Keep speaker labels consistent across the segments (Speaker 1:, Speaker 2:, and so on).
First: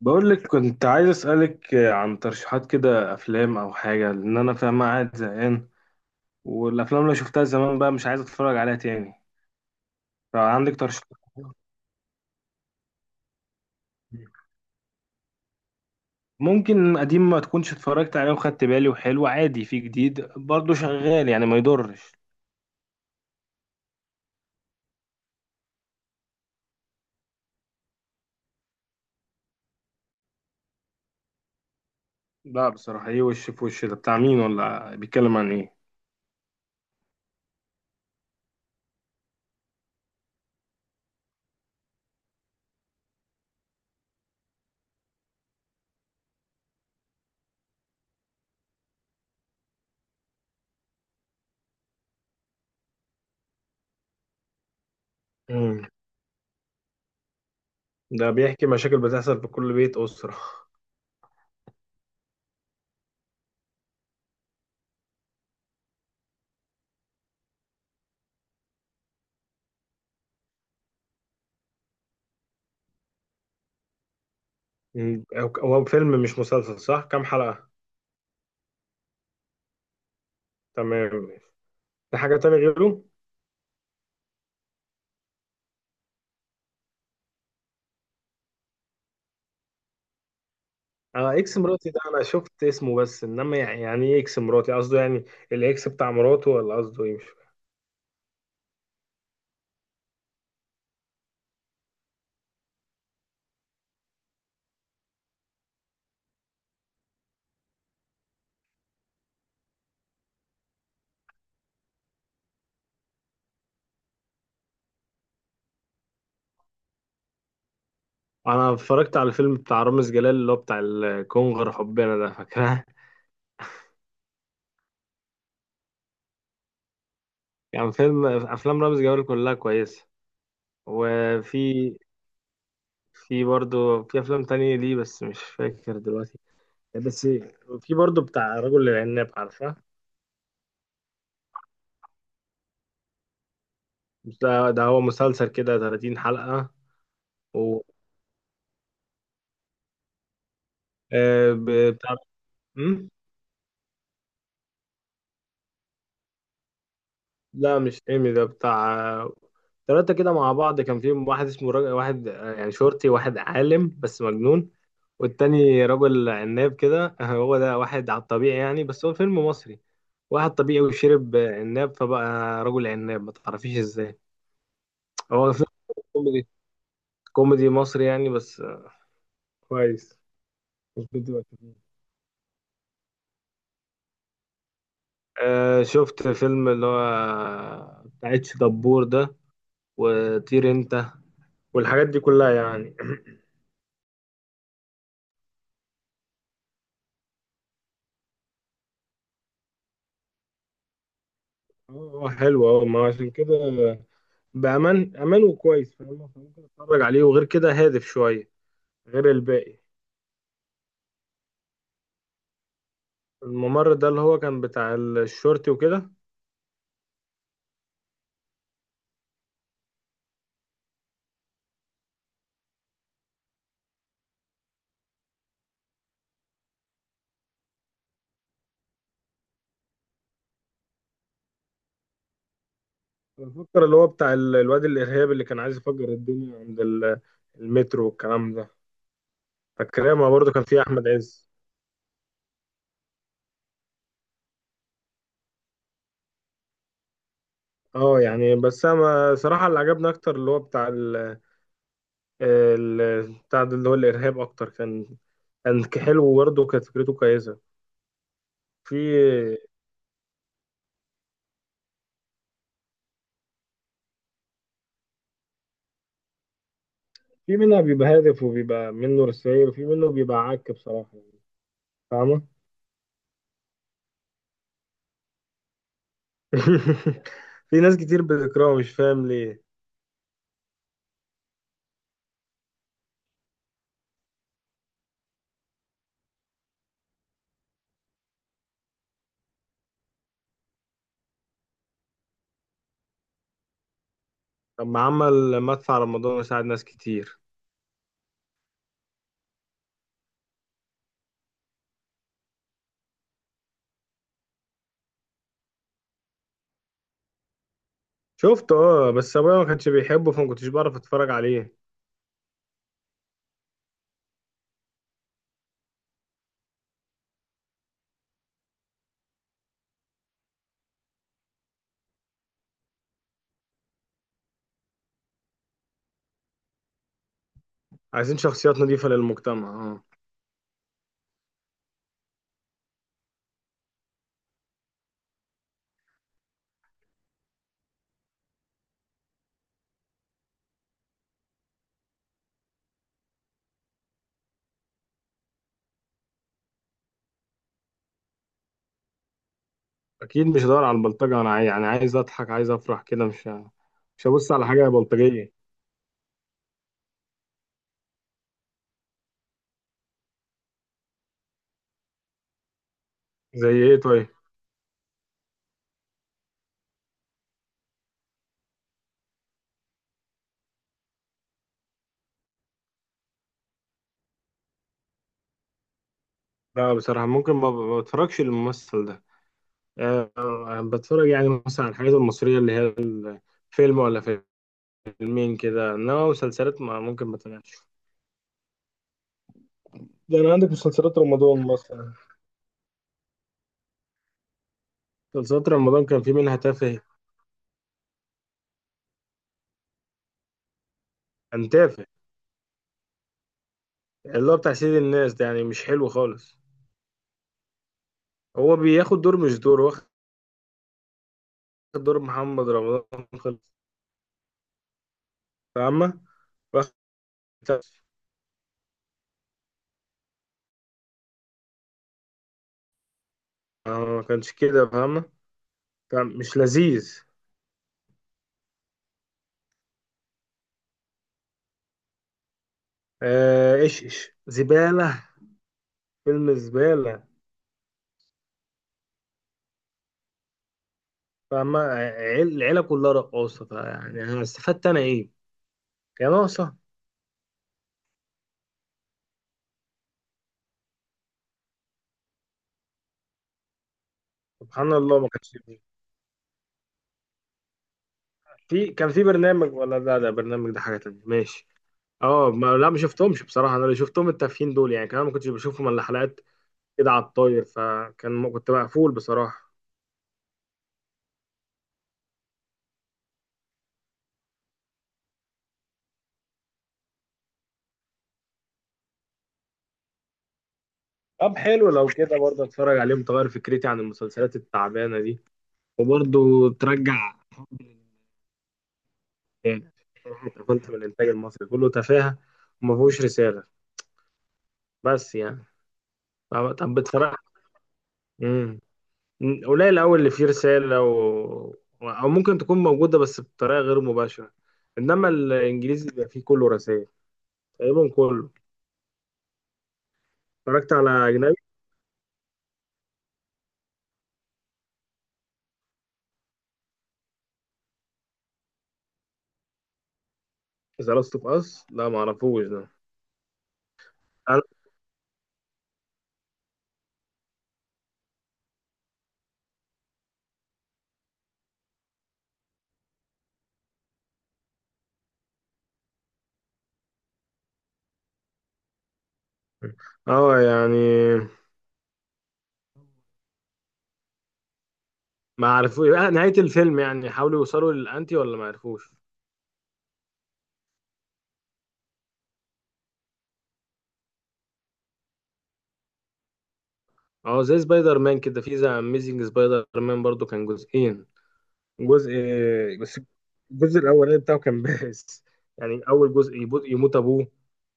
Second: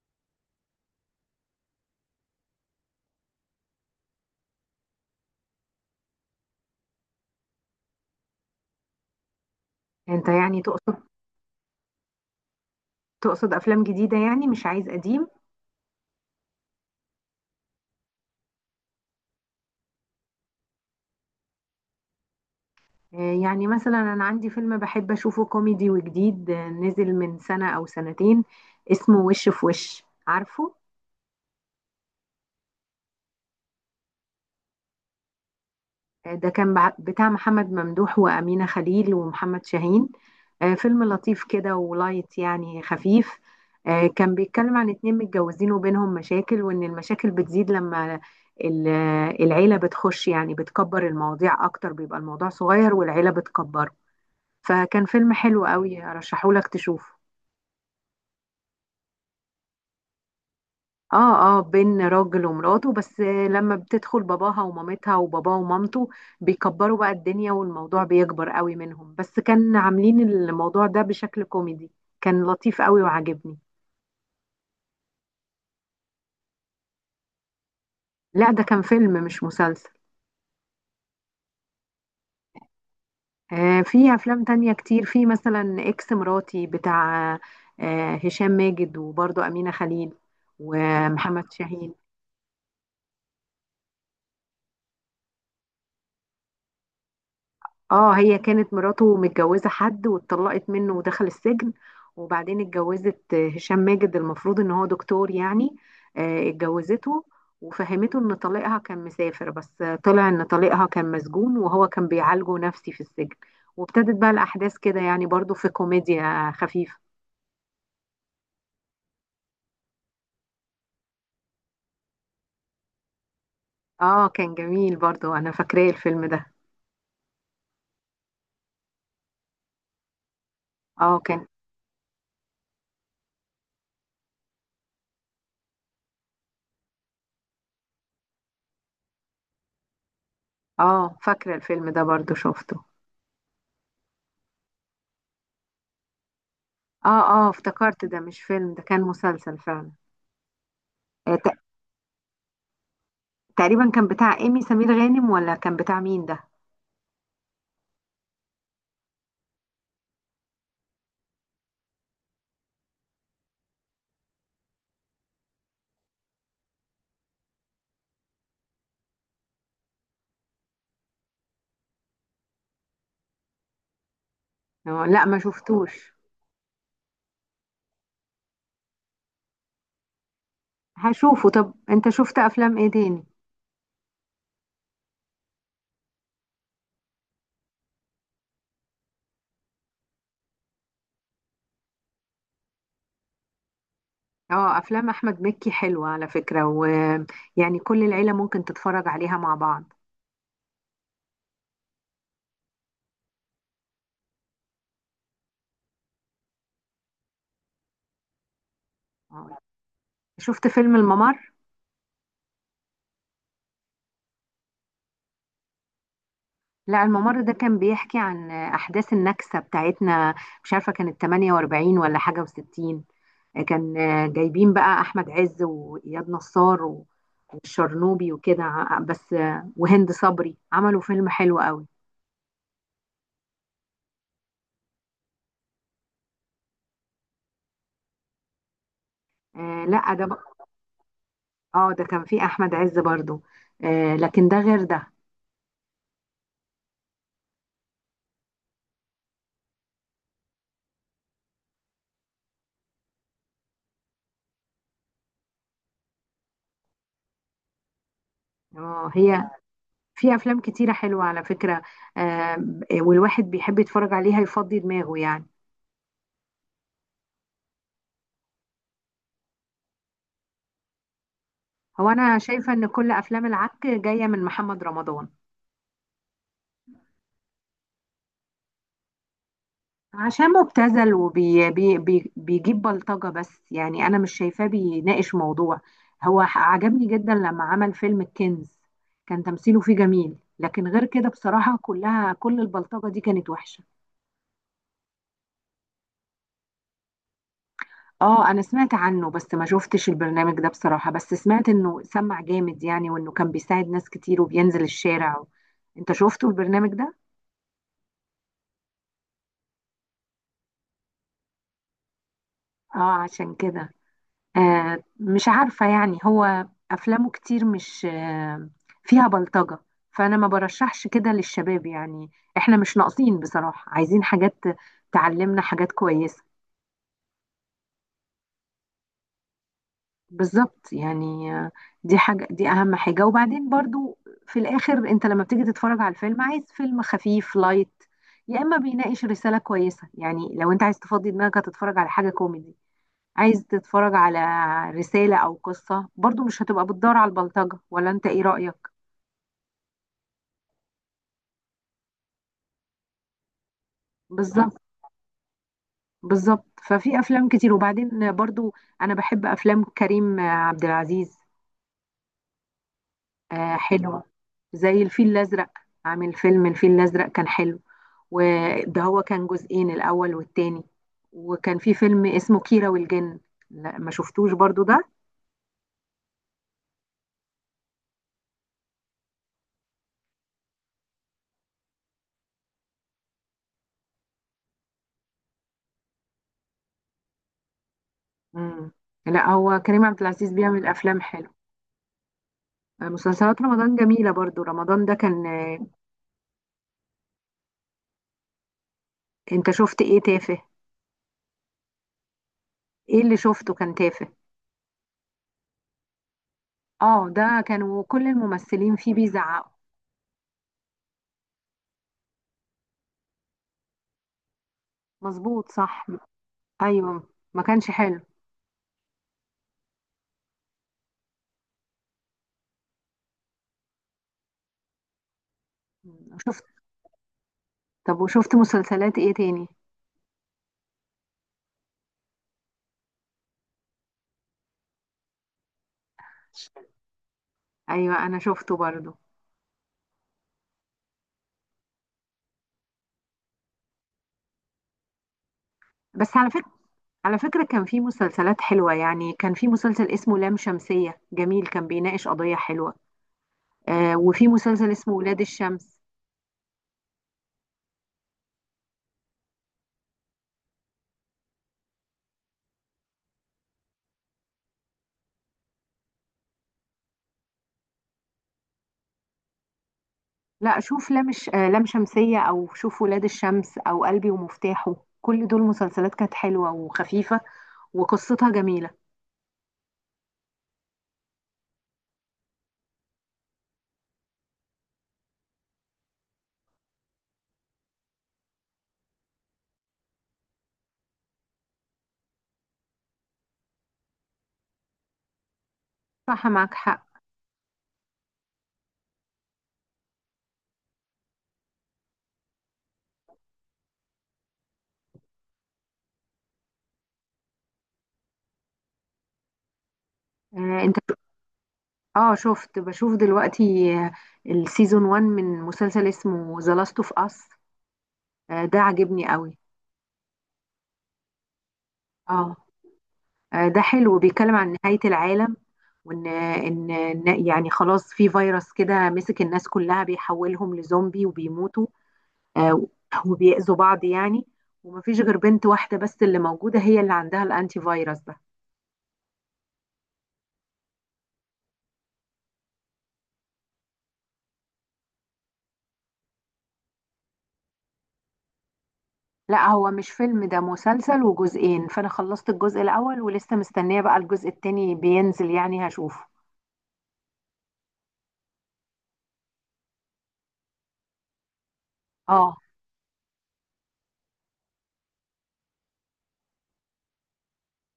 Speaker 1: بقول لك كنت عايز أسألك عن ترشيحات كده، أفلام أو حاجة، لأن أنا فاهم قاعد زهقان. والأفلام اللي شفتها زمان بقى مش عايز أتفرج عليها تاني.
Speaker 2: انت يعني
Speaker 1: فعندك
Speaker 2: تقصد.
Speaker 1: ترشيحات؟
Speaker 2: افلام جديده يعني مش عايز قديم.
Speaker 1: ممكن قديم ما تكونش اتفرجت عليه وخدت بالي وحلو، عادي. في جديد برضه شغال يعني ما يضرش.
Speaker 2: يعني مثلا انا عندي فيلم بحب اشوفه كوميدي وجديد، نزل من سنه او سنتين، اسمه وش في وش عارفه.
Speaker 1: لا بصراحة، إيه وش في وش ده؟ بتاع مين ولا بيتكلم عن إيه؟
Speaker 2: ده كان بتاع محمد ممدوح وامينه خليل ومحمد شاهين. فيلم لطيف كده ولايت يعني خفيف. كان بيتكلم عن اتنين متجوزين وبينهم مشاكل، وان المشاكل بتزيد لما ال- العيله بتخش، يعني بتكبر المواضيع اكتر، بيبقى الموضوع صغير والعيله بتكبره. فكان فيلم حلو
Speaker 1: امم
Speaker 2: قوي، ارشحهولك تشوفه.
Speaker 1: ده بيحكي مشاكل بتحصل في كل بيت أسرة.
Speaker 2: اه اه، بين راجل ومراته بس، لما بتدخل باباها ومامتها وباباه ومامته بيكبروا بقى الدنيا، والموضوع بيكبر قوي منهم، بس كان عاملين الموضوع ده بشكل كوميدي. كان لطيف قوي وعجبني.
Speaker 1: مم. هو فيلم مش مسلسل صح؟ كام حلقة؟
Speaker 2: لا، ده كان فيلم مش مسلسل.
Speaker 1: تمام. في حاجة تانية غيره؟
Speaker 2: آه، في افلام تانية كتير، في مثلا اكس مراتي، بتاع آه هشام ماجد وبرضه أمينة خليل
Speaker 1: اه،
Speaker 2: ومحمد
Speaker 1: اكس مراتي
Speaker 2: شاهين.
Speaker 1: ده انا شفت اسمه، بس انما يعني، يعني ايه اكس مراتي؟ قصده يعني الاكس بتاع مراته ولا قصده ايه؟ مش فاهم.
Speaker 2: اه، هي كانت مراته متجوزة حد واتطلقت منه ودخل السجن، وبعدين اتجوزت هشام ماجد، المفروض ان هو دكتور يعني. اتجوزته وفهمته ان طليقها كان مسافر بس، طلع ان طليقها كان مسجون وهو كان بيعالجه نفسي في السجن. وابتدت بقى الاحداث كده، يعني برضو في كوميديا خفيفة.
Speaker 1: انا اتفرجت على الفيلم بتاع رامز جلال اللي هو بتاع الكونغر حبنا ده، فاكرها؟
Speaker 2: اه كان جميل برضو، انا فاكراه الفيلم ده.
Speaker 1: يعني فيلم، افلام رامز جلال كلها كويسه.
Speaker 2: اه كان.
Speaker 1: وفي، في برضه في افلام تانية ليه بس مش فاكر دلوقتي. بس في برضه بتاع رجل العناب، عارفه؟
Speaker 2: اه فاكرة الفيلم ده، برضو شفته.
Speaker 1: ده هو مسلسل كده 30 حلقه.
Speaker 2: اه اه
Speaker 1: و
Speaker 2: افتكرت، ده مش فيلم، ده كان مسلسل فعلا. آه،
Speaker 1: بتاع. مم؟
Speaker 2: تقريبا كان بتاع ايمي سمير غانم ولا كان بتاع مين ده؟
Speaker 1: لا مش ايمي، ده بتاع ثلاثة كده مع بعض، كان فيهم واحد اسمه راجل واحد، يعني شرطي، واحد عالم بس مجنون. والتاني رجل عناب كده هو ده واحد على الطبيعي يعني، بس هو فيلم مصري. واحد طبيعي وشرب عناب فبقى رجل عناب، ما تعرفيش ازاي.
Speaker 2: لا، ما
Speaker 1: هو فيلم
Speaker 2: شفتوش.
Speaker 1: كوميدي، كوميدي مصري يعني، بس كويس. مش بدي
Speaker 2: هشوفه. طب
Speaker 1: أكتب.
Speaker 2: انت شفت افلام ايه تاني؟
Speaker 1: آه، شفت فيلم اللي هو بتاع اتش دبور ده، وطير انت، والحاجات دي كلها يعني
Speaker 2: اه، افلام احمد مكي حلوة على فكرة، ويعني كل العيلة ممكن تتفرج عليها مع بعض.
Speaker 1: اه حلو، اه ما عشان كده بأمان أمان وكويس، فاهم؟ فممكن أتفرج عليه، وغير كده هادف شوية غير
Speaker 2: آه.
Speaker 1: الباقي.
Speaker 2: شفت فيلم الممر؟
Speaker 1: الممر ده اللي هو كان بتاع الشرطي وكده؟
Speaker 2: لا، الممر ده كان بيحكي عن احداث النكسة بتاعتنا، مش عارفة كانت 48 ولا حاجة و60. كان جايبين بقى احمد عز واياد نصار والشرنوبي وكده، بس آه، وهند صبري، عملوا فيلم حلو قوي.
Speaker 1: بفكر اللي هو بتاع الواد الإرهابي اللي كان عايز يفجر الدنيا عند المترو والكلام ده.
Speaker 2: آه لا،
Speaker 1: فاكرها؟
Speaker 2: ده
Speaker 1: ما برضه
Speaker 2: بقى.
Speaker 1: كان فيه أحمد عز.
Speaker 2: اه، ده كان فيه احمد عز برضو. آه، لكن ده غير ده.
Speaker 1: اه يعني، بس أنا صراحة اللي عجبني أكتر اللي هو بتاع ال، بتاع ده اللي هو الإرهاب أكتر، كان كان حلو وبرضه كانت فكرته كويسة.
Speaker 2: اه، هي
Speaker 1: في
Speaker 2: في افلام كتيره حلوه على فكره. آه. والواحد بيحب يتفرج عليها يفضي دماغه يعني.
Speaker 1: في منها بيبقى هادف وبيبقى منه رسائل، وفي منه بيبقى عك بصراحة يعني.
Speaker 2: هو انا
Speaker 1: فاهمة؟
Speaker 2: شايفه ان كل افلام العك جايه من محمد رمضان.
Speaker 1: في ناس كتير بتكرهه مش فاهم ليه.
Speaker 2: عشان مبتذل، وبيجيب وبي بي بي بيجيب بلطجه بس، يعني انا مش شايفاه بيناقش موضوع. عجبني جدا لما عمل فيلم الكنز، كان تمثيله فيه جميل، لكن غير كده بصراحه كلها، كل البلطجه دي كانت وحشه.
Speaker 1: طب ما عمل مدفع على رمضان وساعد ناس كتير.
Speaker 2: اه، انا سمعت عنه بس ما شفتش البرنامج ده بصراحة، بس سمعت انه سمع جامد يعني، وانه كان بيساعد ناس كتير وبينزل الشارع. انت شفته البرنامج ده؟
Speaker 1: شفته اه، بس ابويا ما كانش بيحبه فما كنتش بعرف اتفرج عليه.
Speaker 2: اه عشان كده. آه، مش عارفة، يعني هو افلامه كتير مش آه فيها بلطجة، فانا ما برشحش كده للشباب يعني. احنا مش ناقصين بصراحة، عايزين حاجات تعلمنا حاجات كويسة.
Speaker 1: عايزين شخصيات نظيفة للمجتمع، اه.
Speaker 2: بالظبط يعني، دي حاجة، دي أهم حاجة. وبعدين برضو، في الآخر أنت لما بتيجي تتفرج على الفيلم عايز فيلم خفيف لايت، يا إما بيناقش رسالة كويسة. يعني لو أنت عايز تفضي دماغك هتتفرج على حاجة كوميدي، عايز تتفرج على رسالة أو قصة، برضو مش هتبقى بتدور على البلطجة، ولا أنت إيه رأيك؟
Speaker 1: اكيد مش هدور على البلطجة، انا يعني عايز اضحك عايز افرح كده، مش مش هبص على
Speaker 2: بالظبط.
Speaker 1: حاجة بلطجية.
Speaker 2: بالظبط، ففي أفلام كتير. وبعدين برضو أنا بحب أفلام كريم عبد العزيز،
Speaker 1: زي
Speaker 2: آه،
Speaker 1: ايه
Speaker 2: حلوة.
Speaker 1: طيب؟
Speaker 2: زي الفيل الأزرق، عامل فيلم الفيل الأزرق، كان حلو، وده هو كان جزئين، الأول والتاني. وكان في فيلم اسمه كيرة والجن. لا، ما شفتوش برضو ده.
Speaker 1: لا بصراحة، ممكن ما بتفرجش للممثل ده. أه، بتفرج يعني مثلا على الحاجات المصرية اللي هي فيلم ولا فيلم، فيلمين كده، انما مسلسلات ما ممكن ما تابعش.
Speaker 2: مم. لا، هو كريم عبد
Speaker 1: ده
Speaker 2: العزيز
Speaker 1: انا عندك
Speaker 2: بيعمل
Speaker 1: مسلسلات
Speaker 2: أفلام حلو.
Speaker 1: رمضان مثلا.
Speaker 2: مسلسلات رمضان جميلة برضو، رمضان ده كان.
Speaker 1: مسلسلات رمضان كان في منها تافه.
Speaker 2: انت شفت ايه تافه؟
Speaker 1: كان تافه.
Speaker 2: ايه اللي شفته كان تافه؟
Speaker 1: اللي هو بتاع سيد الناس ده يعني مش حلو خالص.
Speaker 2: اه، ده كانوا كل
Speaker 1: هو
Speaker 2: الممثلين فيه
Speaker 1: بياخد دور، مش
Speaker 2: بيزعقوا.
Speaker 1: دور، واخد دور محمد رمضان خالص.
Speaker 2: مظبوط، صح.
Speaker 1: فاهمة؟ واخد.
Speaker 2: ايوه، ما كانش
Speaker 1: تافه.
Speaker 2: حلو.
Speaker 1: ما كانش كده، فاهمة؟ كان
Speaker 2: مم.
Speaker 1: مش
Speaker 2: شفت.
Speaker 1: لذيذ.
Speaker 2: طب وشفت مسلسلات ايه تاني؟
Speaker 1: آه، ايش زبالة. فيلم زبالة.
Speaker 2: ايوه، انا شفته برضو.
Speaker 1: فاهمة؟ العيلة كلها رقاصة، يعني انا استفدت انا ايه؟ يا
Speaker 2: بس على فكرة،
Speaker 1: ناقصة.
Speaker 2: على فكرة، كان في مسلسلات حلوة، يعني كان في مسلسل اسمه لام شمسية جميل، كان بيناقش قضية حلوة. آه، وفي مسلسل
Speaker 1: سبحان
Speaker 2: اسمه
Speaker 1: الله ما
Speaker 2: ولاد
Speaker 1: كانش.
Speaker 2: الشمس.
Speaker 1: في، كان في برنامج، ولا لا ده برنامج، ده حاجة تانية. ماشي. اه ما لا، ما شفتهمش بصراحة، انا اللي شفتهم التافهين دول، يعني كمان ما كنتش بشوفهم الا حلقات كده على الطاير، فكان كنت مقفول بصراحة.
Speaker 2: لا، شوف لام الش- آه لام شمسية، أو شوف ولاد الشمس، أو قلبي ومفتاحه. كل دول مسلسلات كانت حلوة وخفيفة، وقصتها جميلة.
Speaker 1: طب حلو لو كده برضه اتفرج عليهم، تغير فكرتي عن المسلسلات التعبانة دي، وبرضه ترجع حبي للإنتاج. بصراحة اتقفلت من الانتاج المصري، كله تفاهة وما فيهوش رسالة، بس يعني.
Speaker 2: صح،
Speaker 1: طب
Speaker 2: معك
Speaker 1: طب
Speaker 2: حق.
Speaker 1: بتفرج. مم. قليل أوي اللي فيه رسالة، و... أو ممكن تكون موجودة بس بطريقة غير مباشرة. إنما الإنجليزي بيبقى فيه كله رسائل، تقريبا كله.
Speaker 2: آه
Speaker 1: اتفرجت
Speaker 2: انت.
Speaker 1: على أجنبي؟
Speaker 2: اه، شفت بشوف دلوقتي آه السيزون 1 من مسلسل اسمه ذا لاست اوف اس، ده عجبني قوي.
Speaker 1: ذا لاست أوف أس لا
Speaker 2: اه،
Speaker 1: معرفوش ده.
Speaker 2: ده حلو، بيتكلم عن
Speaker 1: أنا-
Speaker 2: نهاية العالم، وان ان إن يعني خلاص في فيروس كده مسك الناس كلها، بيحولهم لزومبي وبيموتوا، آه، وبيأذوا بعض يعني. ومفيش غير بنت واحدة بس اللي موجودة، هي اللي عندها الانتي فيروس ده.
Speaker 1: اه يعني، ما عرفوش نهاية الفيلم، يعني حاولوا يوصلوا للأنتي ولا ما عرفوش؟
Speaker 2: لا، هو مش فيلم، ده مسلسل وجزئين، فانا خلصت الجزء الاول ولسه مستنية بقى الجزء التاني بينزل يعني هشوفه.
Speaker 1: اه زي سبايدر مان كده، في ذا أميزنج سبايدر مان برضو كان جزئين، جزء.
Speaker 2: اه.
Speaker 1: بس الجزء الاولاني بتاعه كان بائس، يعني اول جزء يموت، يموت ابوه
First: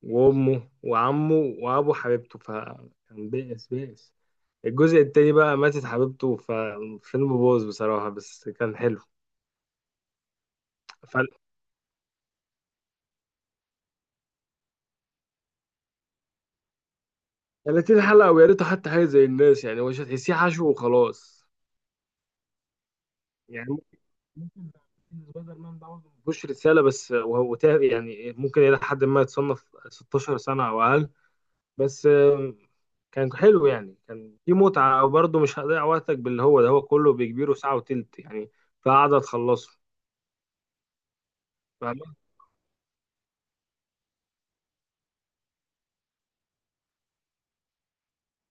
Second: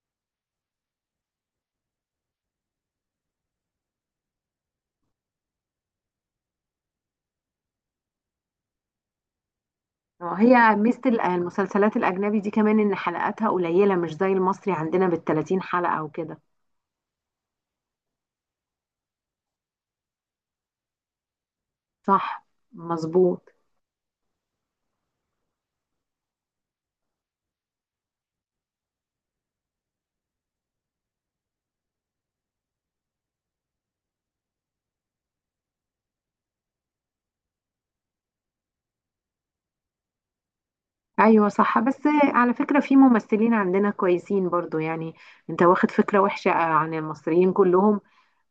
Speaker 1: وامه وعمه وابو حبيبته، فكان بائس بائس. الجزء التاني بقى ماتت حبيبته، فالفيلم باظ بصراحة، بس كان حلو.
Speaker 2: هي ميزة
Speaker 1: ف
Speaker 2: المسلسلات الأجنبي دي كمان، إن حلقاتها قليلة مش زي المصري عندنا بال30 حلقة وكده.
Speaker 1: 30 حلقة، ويا ريته حتى حاجة زي الناس، يعني مش هتحسيه حشو وخلاص
Speaker 2: صح. مظبوط.
Speaker 1: يعني. ممكن، ممكن سبايدر مان ده برضه مفيهوش رسالة، بس وهو يعني ممكن إلى حد ما يتصنف 16 سنة أو أقل. بس كان حلو يعني، كان في متعة برضه، مش هضيع وقتك باللي هو ده، هو كله بيكبيره ساعة وتلت يعني، فقعدة تخلصه.
Speaker 2: ايوه صح،
Speaker 1: فاهم؟
Speaker 2: بس على فكرة في ممثلين عندنا كويسين برضو يعني. انت واخد فكرة وحشة عن المصريين كلهم،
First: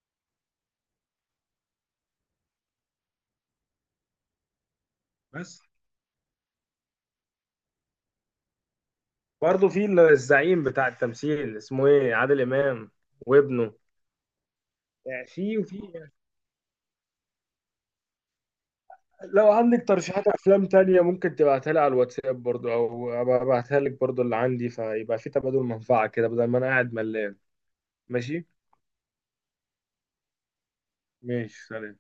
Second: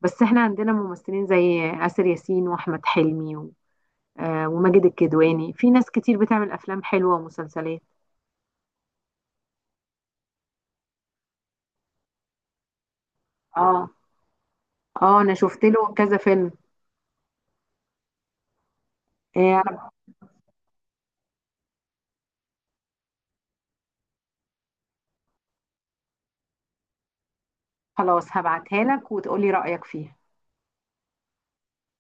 Speaker 2: بس احنا عندنا ممثلين زي آسر ياسين واحمد حلمي وماجد الكدواني.
Speaker 1: بس
Speaker 2: في ناس كتير بتعمل افلام حلوة ومسلسلات.
Speaker 1: برضه في الزعيم بتاع التمثيل اسمه ايه، عادل إمام، وابنه.
Speaker 2: اه اه،
Speaker 1: يعني
Speaker 2: انا
Speaker 1: في
Speaker 2: شفت له
Speaker 1: وفي،
Speaker 2: كذا فيلم.
Speaker 1: لو عندك
Speaker 2: انا
Speaker 1: ترشيحات أفلام تانية ممكن تبعتها لي على الواتساب برضه، أو أبقى أبعتها لك برضه اللي عندي، فيبقى في تبادل منفعة كده، بدل ما أنا قاعد ملان.
Speaker 2: خلاص
Speaker 1: ماشي؟
Speaker 2: هبعتها لك وتقولي رأيك فيها.
Speaker 1: ماشي، سلام.